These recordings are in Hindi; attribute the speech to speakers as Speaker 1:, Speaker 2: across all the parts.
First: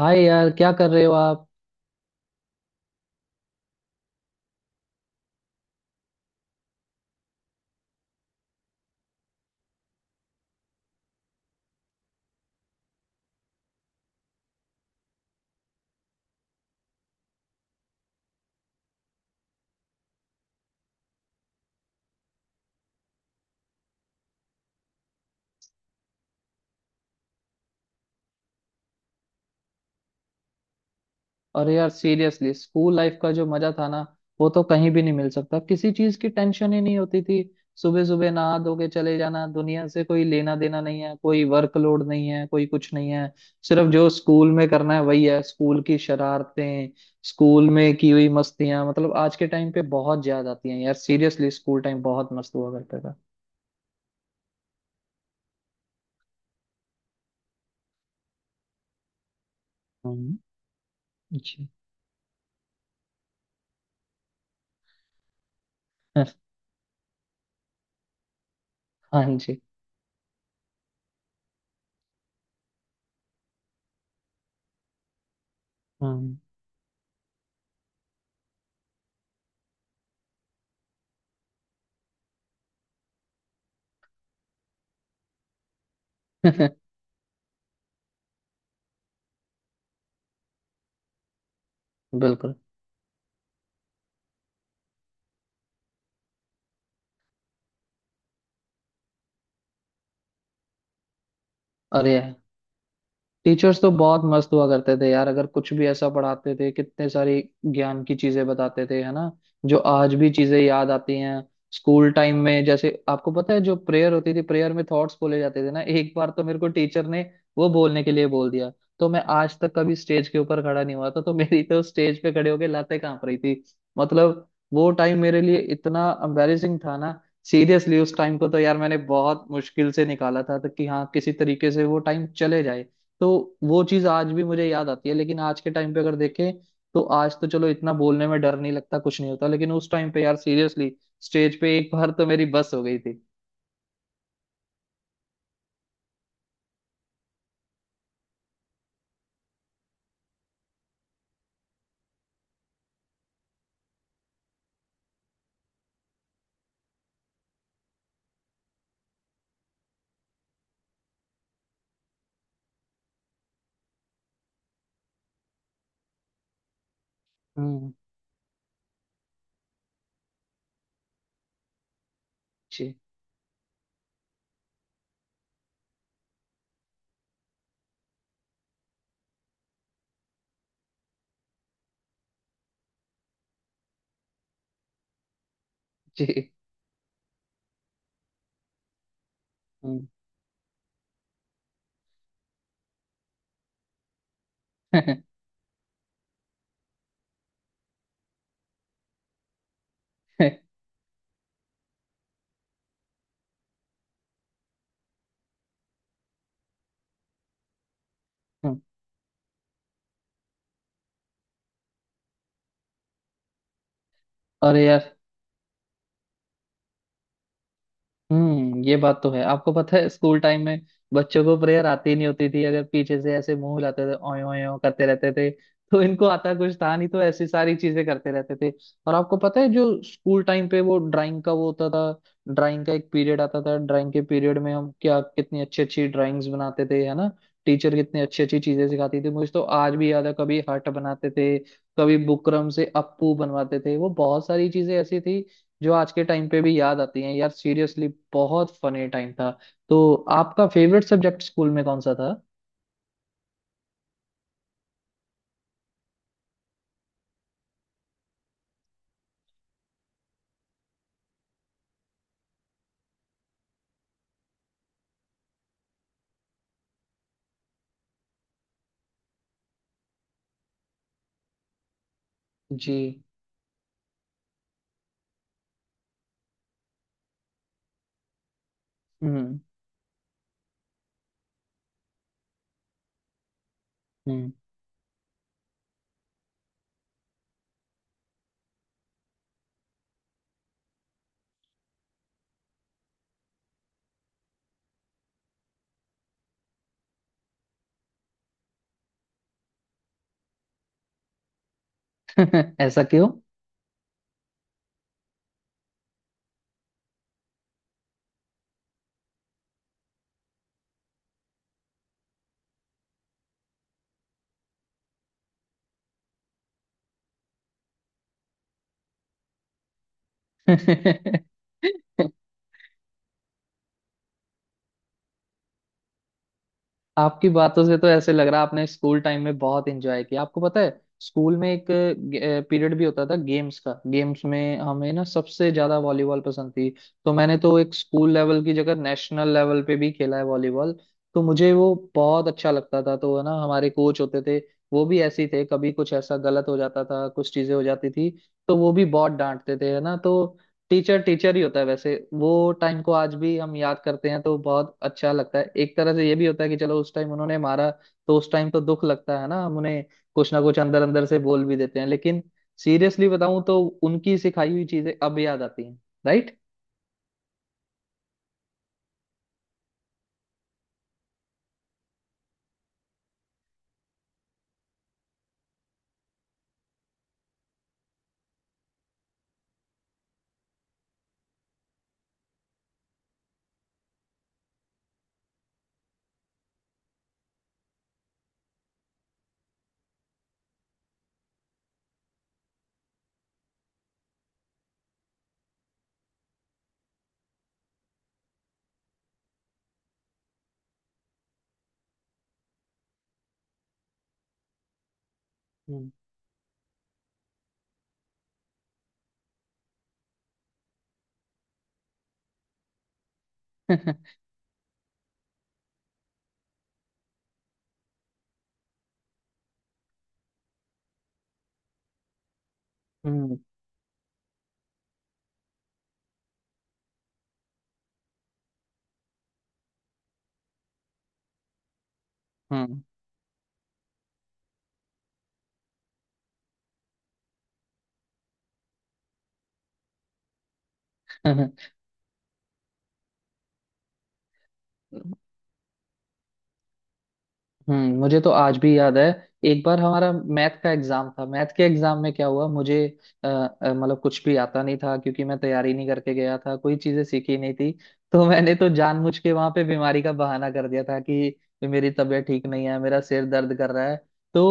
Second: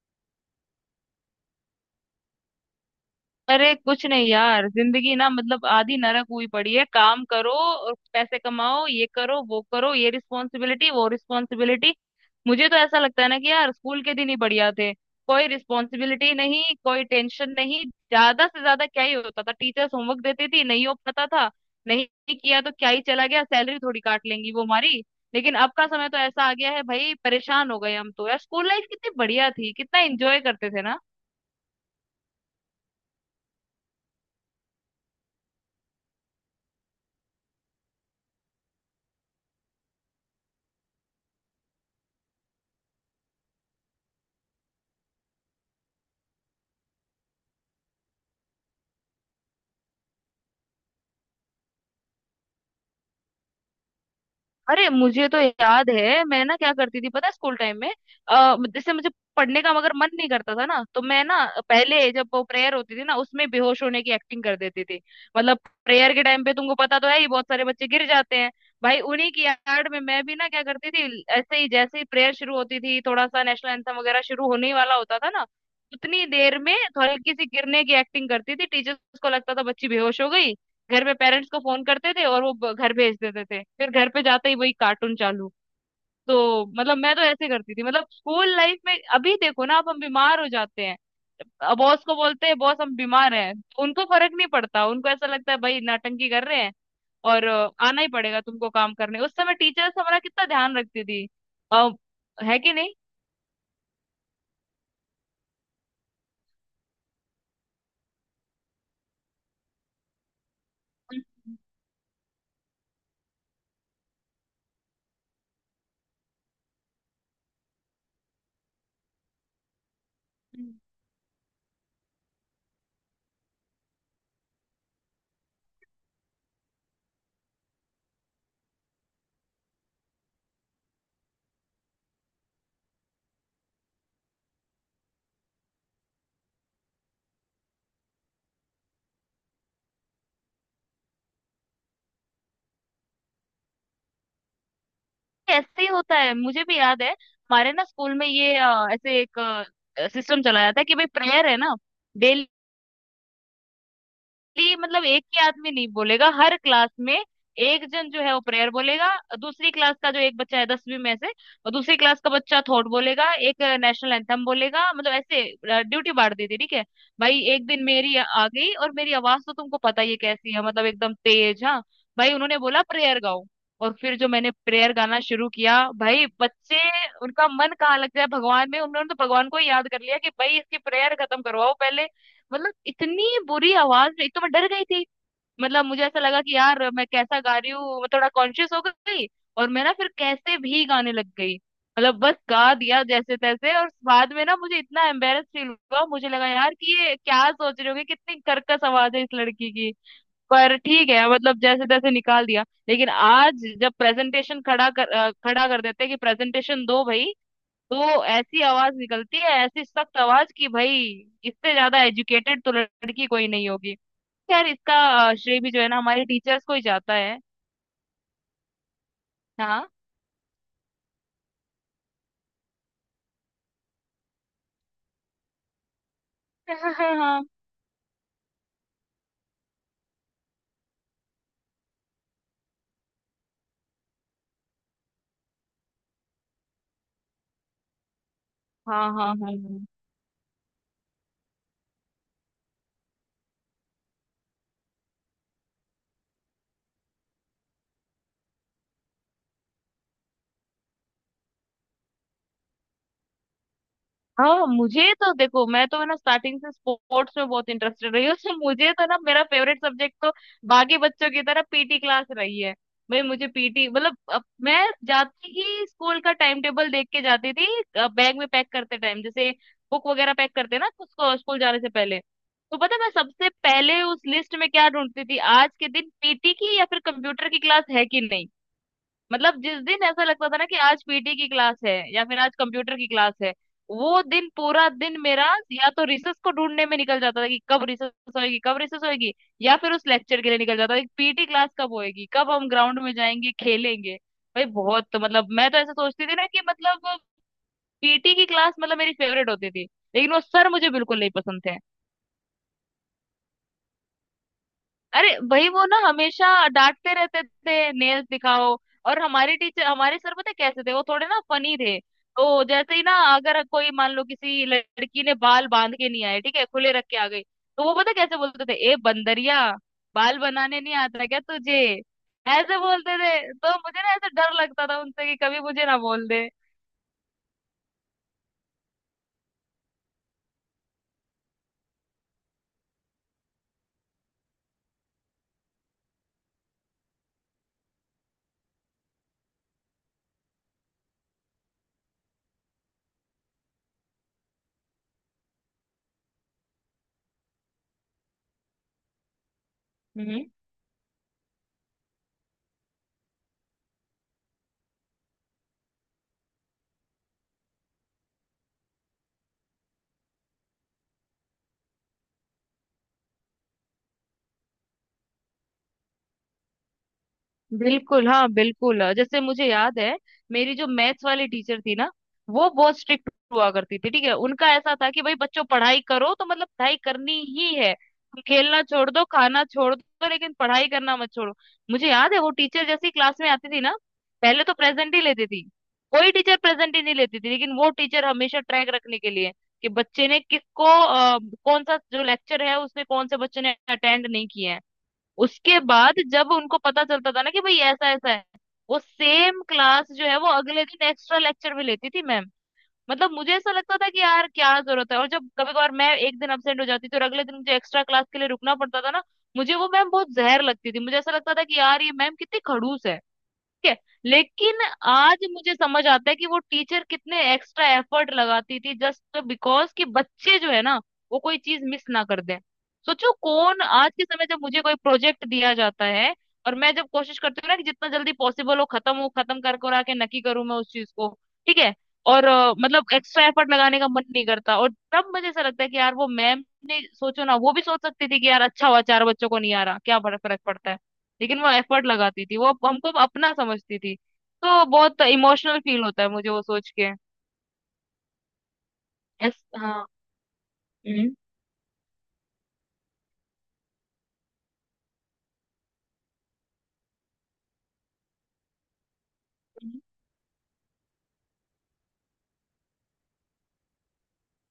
Speaker 1: हाय यार, क्या कर रहे हो आप।
Speaker 2: अरे कुछ नहीं यार, जिंदगी ना मतलब आधी नरक हुई पड़ी है। काम करो और पैसे कमाओ, ये करो वो करो, ये रिस्पॉन्सिबिलिटी वो रिस्पॉन्सिबिलिटी। मुझे तो ऐसा लगता है ना कि यार, स्कूल के दिन ही बढ़िया थे। कोई रिस्पॉन्सिबिलिटी नहीं, कोई टेंशन नहीं। ज्यादा से ज्यादा क्या ही होता था, टीचर्स होमवर्क देती थी, नहीं हो पाता था। नहीं किया तो क्या ही चला गया, सैलरी थोड़ी काट लेंगी वो हमारी। लेकिन अब का समय तो ऐसा आ गया है भाई, परेशान हो गए हम तो। यार स्कूल लाइफ कितनी बढ़िया थी, कितना एंजॉय करते थे ना।
Speaker 1: और यार सीरियसली स्कूल लाइफ का जो मजा था ना, वो तो कहीं भी नहीं मिल सकता। किसी चीज की टेंशन ही नहीं होती थी। सुबह सुबह नहा धो के चले जाना, दुनिया से कोई लेना देना नहीं है, कोई वर्कलोड नहीं है, कोई कुछ नहीं है। सिर्फ जो स्कूल में करना है वही है। स्कूल की शरारतें, स्कूल में की हुई मस्तियां, मतलब आज के टाइम पे बहुत याद आती हैं यार। सीरियसली स्कूल टाइम बहुत मस्त हुआ करता था।
Speaker 2: अरे मुझे तो याद है, मैं ना क्या करती थी पता है स्कूल टाइम में। जैसे मुझे पढ़ने का मगर मन
Speaker 1: हाँ
Speaker 2: नहीं करता था ना, तो मैं ना
Speaker 1: जी।
Speaker 2: पहले जब वो प्रेयर होती थी ना, उसमें बेहोश होने की एक्टिंग कर देती थी। मतलब प्रेयर के टाइम पे तुमको पता तो है ही, बहुत सारे बच्चे गिर जाते हैं। भाई उन्हीं
Speaker 1: हाँ।
Speaker 2: की
Speaker 1: जी।
Speaker 2: आड़ में मैं भी ना क्या करती थी, ऐसे ही जैसे ही प्रेयर शुरू होती थी, थोड़ा सा नेशनल एंथम वगैरह शुरू होने ही वाला होता था ना, उतनी
Speaker 1: हाँ।
Speaker 2: देर में हल्की सी गिरने की एक्टिंग करती थी। टीचर्स को लगता था बच्ची बेहोश हो गई। घर पे पेरेंट्स को फोन करते थे, और वो घर भेज देते थे। फिर घर पे जाते ही वही कार्टून चालू। तो मतलब मैं तो ऐसे करती थी मतलब स्कूल लाइफ में। अभी देखो ना, अब हम बीमार हो जाते हैं, बॉस को बोलते
Speaker 1: बिल्कुल।
Speaker 2: हैं बॉस हम बीमार हैं, तो उनको फर्क नहीं पड़ता, उनको ऐसा लगता है भाई नाटंकी कर रहे हैं। और आना ही पड़ेगा तुमको काम करने। उस समय टीचर्स हमारा कितना ध्यान रखती थी, आ,
Speaker 1: अरे यार,
Speaker 2: है कि नहीं।
Speaker 1: टीचर्स तो बहुत मस्त हुआ करते थे यार। अगर कुछ भी ऐसा पढ़ाते थे, कितने सारी ज्ञान की चीजें बताते थे, है ना। जो आज भी चीजें याद आती हैं। स्कूल टाइम में जैसे आपको पता है, जो प्रेयर होती थी, प्रेयर में थॉट्स बोले जाते थे ना, एक बार तो मेरे को टीचर ने वो बोलने के लिए बोल दिया। तो मैं आज तक कभी स्टेज के ऊपर
Speaker 2: हम्म।
Speaker 1: खड़ा नहीं हुआ था, तो मेरी तो स्टेज पे खड़े होके लातें कांप रही थी। मतलब वो टाइम मेरे लिए इतना एम्बेरेसिंग था ना। सीरियसली उस टाइम को तो यार मैंने बहुत मुश्किल से निकाला था, तो कि हाँ किसी तरीके से वो टाइम चले जाए। तो वो चीज आज भी मुझे याद आती है। लेकिन आज के टाइम पे अगर देखें, तो आज तो चलो इतना बोलने में डर नहीं लगता, कुछ नहीं होता। लेकिन उस टाइम पे यार सीरियसली स्टेज पे एक बार तो मेरी बस हो गई थी।
Speaker 2: ऐसे ही होता है। मुझे भी याद है हमारे ना स्कूल में ये ऐसे एक सिस्टम चलाया था कि भाई प्रेयर है ना डेली, खाली मतलब एक ही आदमी नहीं बोलेगा हर क्लास में, एक जन जो है वो प्रेयर बोलेगा, दूसरी क्लास का जो एक बच्चा है दसवीं में से, और दूसरी क्लास का बच्चा थॉट बोलेगा, एक नेशनल एंथम बोलेगा। मतलब ऐसे ड्यूटी बांट दी थी, ठीक है। भाई एक दिन
Speaker 1: हम्म।
Speaker 2: मेरी आ गई, और मेरी आवाज तो तुमको पता ही है कैसी है, मतलब एकदम तेज, हाँ। भाई उन्होंने बोला
Speaker 1: जी।
Speaker 2: प्रेयर गाओ, और फिर जो मैंने प्रेयर गाना शुरू किया भाई, बच्चे, उनका मन कहाँ लग जाए भगवान में, उन्होंने तो भगवान को ही याद कर लिया कि भाई इसकी प्रेयर खत्म करवाओ पहले। मतलब इतनी बुरी आवाज में। एक तो मैं डर गई थी, मतलब मुझे ऐसा लगा
Speaker 1: जी।
Speaker 2: कि यार मैं कैसा गा रही हूँ, मैं थोड़ा कॉन्शियस हो गई, और मैं ना
Speaker 1: हम्म।
Speaker 2: फिर कैसे भी गाने लग गई, मतलब बस गा दिया जैसे तैसे। और बाद में ना मुझे इतना एम्बेरस फील हुआ, मुझे लगा यार कि ये क्या सोच रहे होगे, कितनी कर्कश आवाज है इस लड़की की। पर ठीक है, मतलब जैसे तैसे निकाल दिया। लेकिन आज जब प्रेजेंटेशन खड़ा कर देते हैं कि प्रेजेंटेशन दो भाई, तो ऐसी आवाज निकलती है, ऐसी सख्त आवाज कि भाई, इससे ज्यादा एजुकेटेड तो लड़की कोई नहीं होगी। खैर,
Speaker 1: अरे
Speaker 2: इसका
Speaker 1: यार।
Speaker 2: श्रेय भी जो है ना हमारे टीचर्स को ही जाता है।
Speaker 1: हम्म, ये बात तो है। आपको
Speaker 2: हाँ।
Speaker 1: पता है स्कूल टाइम में बच्चों को प्रेयर आती नहीं होती थी, अगर पीछे से ऐसे मुंह हिलाते थे, ओए ओए ओए करते रहते थे। तो इनको आता कुछ
Speaker 2: हाँ
Speaker 1: था नहीं,
Speaker 2: हाँ
Speaker 1: तो
Speaker 2: हाँ।
Speaker 1: ऐसी सारी चीजें करते रहते थे। और आपको पता है, जो स्कूल टाइम पे वो ड्राइंग का वो होता था, ड्राइंग का एक पीरियड आता था। ड्राइंग के पीरियड में हम क्या कितनी अच्छी अच्छी ड्राइंग्स बनाते थे, है ना। टीचर कितनी अच्छी अच्छी चीजें
Speaker 2: हाँ
Speaker 1: सिखाती थी।
Speaker 2: हाँ
Speaker 1: मुझे
Speaker 2: हाँ
Speaker 1: तो आज भी याद है, कभी हट बनाते थे, कभी बुकरम से अप्पू बनवाते थे। वो बहुत सारी चीजें ऐसी थी जो आज के टाइम पे भी याद आती हैं यार। सीरियसली बहुत फनी टाइम था। तो आपका फेवरेट सब्जेक्ट स्कूल में कौन सा था।
Speaker 2: हाँ। मुझे तो देखो, मैं तो है ना स्टार्टिंग से स्पोर्ट्स में बहुत इंटरेस्टेड रही हूँ। तो मुझे तो ना मेरा फेवरेट सब्जेक्ट तो बाकी बच्चों की तरह पीटी क्लास रही है। भाई मुझे पीटी मतलब, अब मैं जाती ही स्कूल का टाइम टेबल देख के जाती थी। बैग में पैक करते टाइम जैसे बुक वगैरह पैक करते ना उसको, स्कूल जाने से पहले, तो पता
Speaker 1: जी।
Speaker 2: है मैं सबसे पहले उस लिस्ट में क्या ढूंढती थी, आज के दिन पीटी की या फिर कंप्यूटर की क्लास है कि नहीं।
Speaker 1: हम्म।
Speaker 2: मतलब जिस दिन ऐसा लगता था ना कि आज पीटी की क्लास है या फिर आज कंप्यूटर की क्लास है, वो दिन
Speaker 1: हम्म।
Speaker 2: पूरा दिन मेरा या तो रिसर्च को ढूंढने में निकल जाता था कि कब रिसर्च होएगी कब रिसर्च होएगी, या फिर उस लेक्चर के लिए निकल जाता था कि पीटी क्लास कब होएगी, कब हम ग्राउंड में जाएंगे खेलेंगे। भाई बहुत मतलब मैं तो ऐसा सोचती थी ना कि मतलब पीटी की क्लास मतलब मेरी फेवरेट होती थी। लेकिन वो सर मुझे बिल्कुल नहीं पसंद थे।
Speaker 1: ऐसा क्यों।
Speaker 2: अरे भाई, वो ना हमेशा डांटते रहते थे नेल्स दिखाओ। और हमारे टीचर हमारे सर पता है कैसे थे, वो थोड़े ना फनी थे, तो जैसे ही ना अगर कोई मान लो किसी लड़की ने बाल बांध के नहीं आए, ठीक है खुले रख के आ गई, तो वो पता है कैसे बोलते थे, ए बंदरिया बाल बनाने नहीं आता क्या तुझे। ऐसे बोलते थे, तो मुझे ना ऐसे डर लगता था उनसे कि कभी मुझे ना बोल दे।
Speaker 1: आपकी बातों से तो ऐसे लग रहा है आपने स्कूल टाइम में बहुत एंजॉय किया। आपको पता है स्कूल में एक पीरियड भी होता था गेम्स का। गेम्स में हमें ना सबसे ज्यादा वॉलीबॉल पसंद थी। तो मैंने तो एक स्कूल लेवल की जगह नेशनल लेवल पे भी खेला है वॉलीबॉल। तो मुझे वो बहुत अच्छा लगता था। तो है ना, हमारे कोच होते थे, वो भी ऐसे ही थे। कभी कुछ ऐसा गलत हो जाता था, कुछ चीजें हो जाती थी, तो वो भी बहुत डांटते थे, है ना। तो टीचर टीचर ही होता है वैसे। वो टाइम को आज भी हम याद करते हैं, तो बहुत अच्छा लगता है। एक तरह से ये भी होता है कि चलो उस टाइम उन्होंने मारा, तो उस टाइम तो दुख लगता है ना, हम उन्हें कुछ ना कुछ अंदर अंदर से बोल भी देते हैं। लेकिन सीरियसली बताऊं तो उनकी सिखाई हुई चीजें अब याद आती हैं। राइट।
Speaker 2: बिल्कुल हाँ, बिल्कुल। जैसे मुझे याद है, मेरी जो मैथ्स वाली टीचर थी ना, वो बहुत स्ट्रिक्ट हुआ करती थी। ठीक है, उनका ऐसा था कि भाई बच्चों पढ़ाई करो, तो मतलब पढ़ाई करनी ही है, तुम खेलना छोड़ दो, खाना छोड़ दो, लेकिन पढ़ाई करना मत छोड़ो। मुझे याद है, वो टीचर जैसी क्लास में आती थी ना, पहले तो प्रेजेंट ही लेती थी। कोई टीचर प्रेजेंट ही नहीं लेती थी, लेकिन वो टीचर हमेशा ट्रैक रखने के लिए कि बच्चे ने किसको कौन सा जो लेक्चर है उसमें कौन से बच्चे ने अटेंड नहीं किया है। उसके बाद जब उनको पता चलता था ना कि भाई ऐसा ऐसा है, वो सेम क्लास जो है वो अगले दिन एक्स्ट्रा लेक्चर भी लेती थी मैम। मतलब मुझे ऐसा लगता था कि यार क्या जरूरत है, और जब कभी कभार
Speaker 1: हम्म।
Speaker 2: मैं एक दिन अब्सेंट हो जाती थी और अगले दिन मुझे एक्स्ट्रा क्लास के लिए रुकना पड़ता था ना, मुझे वो मैम बहुत जहर लगती थी, मुझे ऐसा लगता था कि यार ये मैम कितनी खड़ूस है। ठीक है। लेकिन आज मुझे समझ आता है कि वो टीचर कितने एक्स्ट्रा एफर्ट लगाती थी जस्ट बिकॉज कि बच्चे जो है ना वो कोई चीज मिस ना कर दें। सोचो,
Speaker 1: हम्म।
Speaker 2: कौन आज के समय, जब मुझे कोई प्रोजेक्ट दिया जाता है और मैं जब कोशिश करती हूँ ना कि जितना जल्दी पॉसिबल हो खत्म कर कर आके नकी करूँ मैं उस चीज को। ठीक है। और मतलब एक्स्ट्रा एफर्ट लगाने का मन नहीं करता। और तब मुझे ऐसा लगता है कि यार वो मैम ने, सोचो ना वो भी सोच सकती थी कि यार अच्छा हुआ, चार बच्चों को नहीं आ रहा क्या फर्क फर्क पड़ता है, लेकिन
Speaker 1: हम्म।
Speaker 2: वो एफर्ट लगाती थी, वो हमको अपना समझती थी। तो बहुत इमोशनल फील होता है मुझे वो सोच के।
Speaker 1: हम्म, मुझे तो आज भी याद है,
Speaker 2: ऐस,
Speaker 1: एक बार
Speaker 2: हाँ।
Speaker 1: हमारा मैथ का एग्जाम
Speaker 2: हम्म।
Speaker 1: था। मैथ के एग्जाम में क्या हुआ, मुझे मतलब कुछ भी आता नहीं था, क्योंकि मैं तैयारी नहीं करके गया था, कोई चीजें सीखी नहीं थी। तो मैंने तो जानबूझ के वहां पे बीमारी का बहाना कर दिया था कि मेरी तबीयत ठीक नहीं है, मेरा सिर दर्द कर रहा है। तो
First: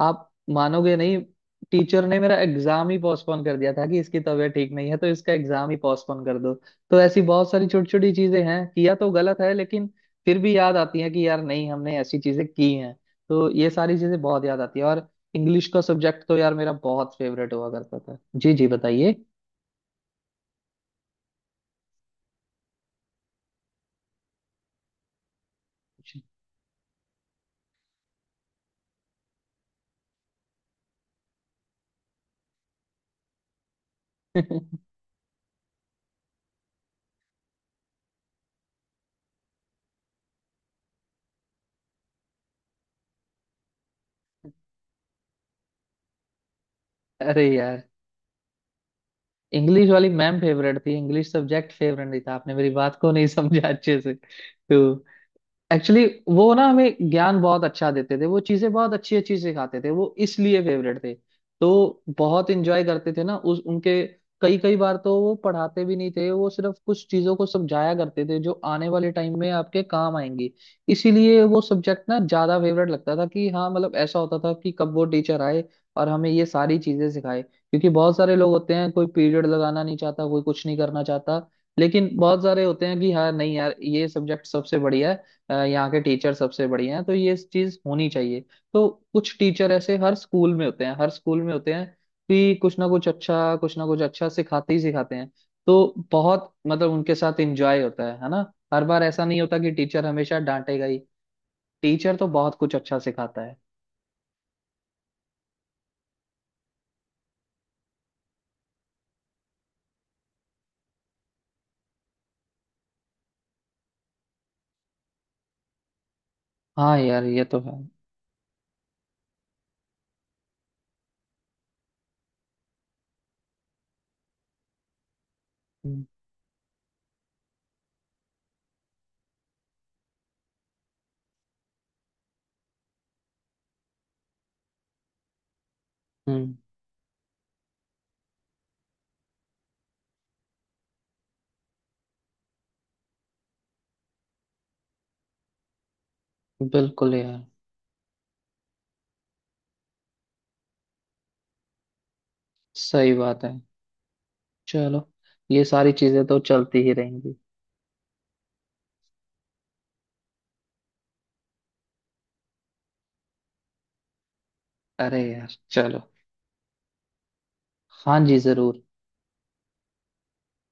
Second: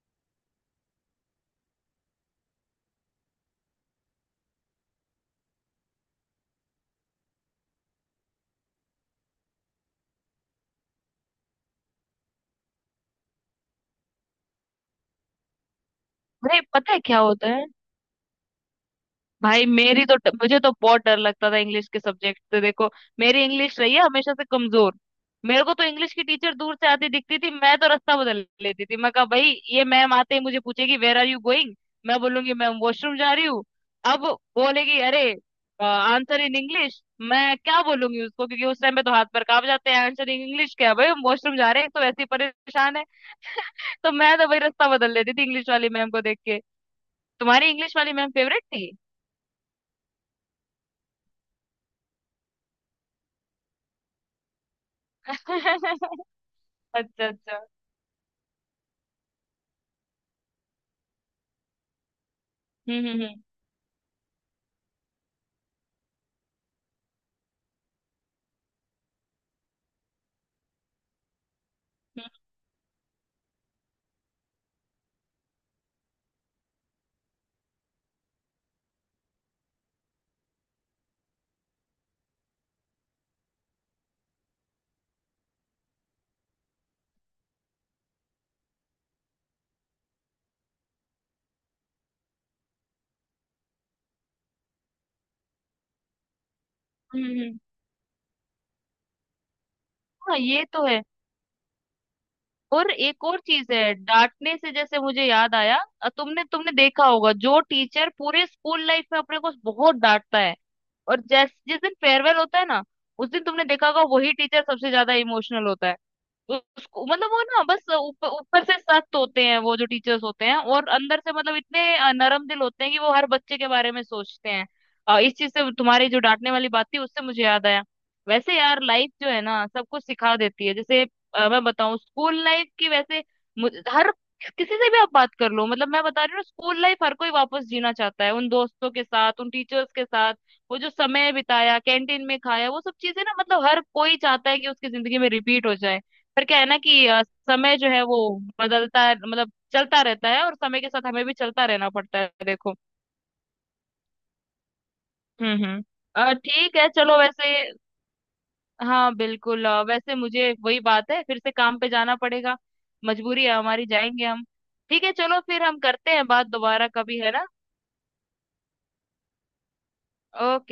Speaker 1: आप मानोगे नहीं, टीचर ने मेरा एग्जाम ही पोस्टपोन कर दिया था कि इसकी तबीयत ठीक नहीं है, तो इसका एग्जाम ही पोस्टपोन कर दो। तो ऐसी बहुत सारी छोटी छोटी चीजें हैं, किया तो गलत है, लेकिन फिर भी याद आती है कि यार नहीं, हमने ऐसी चीजें की हैं। तो ये सारी चीजें बहुत याद आती है। और इंग्लिश का सब्जेक्ट तो यार
Speaker 2: अरे
Speaker 1: मेरा
Speaker 2: पता है
Speaker 1: बहुत
Speaker 2: क्या होता
Speaker 1: फेवरेट
Speaker 2: है,
Speaker 1: हुआ करता था। जी जी, बताइए।
Speaker 2: भाई मेरी तो, मुझे तो बहुत डर लगता था इंग्लिश के सब्जेक्ट से, देखो मेरी इंग्लिश रही है हमेशा से कमजोर। मेरे को तो इंग्लिश
Speaker 1: जी।
Speaker 2: की टीचर दूर से आती दिखती थी, मैं तो रास्ता बदल लेती थी, मैं कहा भाई ये मैम आते ही मुझे पूछेगी वेर आर यू गोइंग, मैं बोलूंगी मैम वॉशरूम जा रही हूँ। अब बोलेगी अरे, आंसर इन इंग्लिश, मैं क्या बोलूंगी उसको, क्योंकि उस टाइम पे तो हाथ पर कांप जाते हैं, आंसर इन इंग्लिश क्या, भाई हम वॉशरूम जा रहे हैं तो वैसे ही परेशान है। तो मैं तो भाई रास्ता बदल लेती थी इंग्लिश वाली मैम को देख के।
Speaker 1: अरे
Speaker 2: तुम्हारी
Speaker 1: यार,
Speaker 2: इंग्लिश वाली मैम फेवरेट
Speaker 1: इंग्लिश वाली मैम फेवरेट थी, इंग्लिश सब्जेक्ट फेवरेट नहीं था। आपने मेरी बात को नहीं समझा अच्छे से। तो
Speaker 2: थी।
Speaker 1: एक्चुअली वो ना हमें
Speaker 2: अच्छा
Speaker 1: ज्ञान
Speaker 2: अच्छा।
Speaker 1: बहुत अच्छा देते थे, वो चीजें बहुत अच्छी अच्छी सिखाते थे, वो इसलिए फेवरेट थे। तो बहुत इंजॉय करते थे ना
Speaker 2: हम्म।
Speaker 1: उस उनके। कई कई बार तो वो पढ़ाते भी नहीं थे, वो सिर्फ कुछ चीजों को समझाया करते थे जो आने वाले टाइम में आपके काम आएंगी। इसीलिए वो सब्जेक्ट ना ज्यादा फेवरेट लगता था कि हाँ मतलब ऐसा होता था कि कब वो टीचर आए और हमें ये सारी चीजें सिखाए। क्योंकि बहुत सारे लोग होते हैं, कोई पीरियड लगाना नहीं चाहता, कोई कुछ नहीं करना चाहता। लेकिन बहुत सारे होते हैं कि हाँ नहीं यार, ये सब्जेक्ट सबसे बढ़िया है, यहाँ के टीचर सबसे बढ़िया हैं, तो ये चीज होनी चाहिए। तो कुछ टीचर ऐसे हर स्कूल में होते हैं, हर स्कूल में होते हैं कि कुछ ना कुछ अच्छा, कुछ ना कुछ अच्छा सिखाते ही सिखाते हैं। तो बहुत मतलब उनके
Speaker 2: हम्म, हम्म।
Speaker 1: साथ
Speaker 2: हम्म।
Speaker 1: एंजॉय होता है ना। हर बार ऐसा नहीं होता कि टीचर
Speaker 2: हाँ,
Speaker 1: हमेशा
Speaker 2: ये
Speaker 1: डांटेगा
Speaker 2: तो
Speaker 1: ही।
Speaker 2: है।
Speaker 1: टीचर तो बहुत कुछ
Speaker 2: और
Speaker 1: अच्छा
Speaker 2: एक और
Speaker 1: सिखाता है।
Speaker 2: चीज है डांटने से, जैसे मुझे याद आया। अ, तुमने तुमने देखा होगा जो टीचर पूरे स्कूल लाइफ में अपने को बहुत डांटता है, और जैस जिस दिन फेयरवेल होता है ना, उस दिन तुमने देखा होगा वही टीचर सबसे ज्यादा इमोशनल होता है।
Speaker 1: हाँ
Speaker 2: उसको
Speaker 1: यार,
Speaker 2: मतलब वो
Speaker 1: ये तो
Speaker 2: ना
Speaker 1: है।
Speaker 2: बस ऊपर ऊपर से सख्त होते हैं वो जो टीचर्स होते हैं, और अंदर से मतलब इतने नरम दिल होते हैं कि वो हर बच्चे के बारे में सोचते हैं। इस चीज से
Speaker 1: हम्म
Speaker 2: तुम्हारी जो डांटने वाली बात थी उससे मुझे याद आया। वैसे यार लाइफ जो है ना सब कुछ सिखा देती है। जैसे मैं बताऊं स्कूल लाइफ की, वैसे हर किसी से भी आप बात कर लो, मतलब मैं बता रही हूँ
Speaker 1: हम्म,
Speaker 2: स्कूल लाइफ हर कोई वापस जीना चाहता है, उन दोस्तों के साथ, उन टीचर्स के साथ, वो जो समय बिताया कैंटीन में खाया, वो सब चीजें ना मतलब हर कोई चाहता है कि उसकी जिंदगी में रिपीट हो जाए। पर क्या है ना कि
Speaker 1: बिल्कुल यार।
Speaker 2: समय जो है वो बदलता है, मतलब चलता रहता है, और समय के साथ हमें भी चलता रहना पड़ता है देखो।
Speaker 1: सही बात है। चलो, ये
Speaker 2: हम्म।
Speaker 1: सारी चीजें तो
Speaker 2: ठीक
Speaker 1: चलती
Speaker 2: है
Speaker 1: ही
Speaker 2: चलो
Speaker 1: रहेंगी।
Speaker 2: वैसे, हाँ बिल्कुल। वैसे मुझे वही बात है फिर से काम पे जाना पड़ेगा, मजबूरी है हमारी, जाएंगे हम। ठीक है
Speaker 1: अरे
Speaker 2: चलो,
Speaker 1: यार
Speaker 2: फिर हम
Speaker 1: चलो।
Speaker 2: करते हैं बात दोबारा कभी, है ना।
Speaker 1: हाँ जी, जरूर।
Speaker 2: ओके।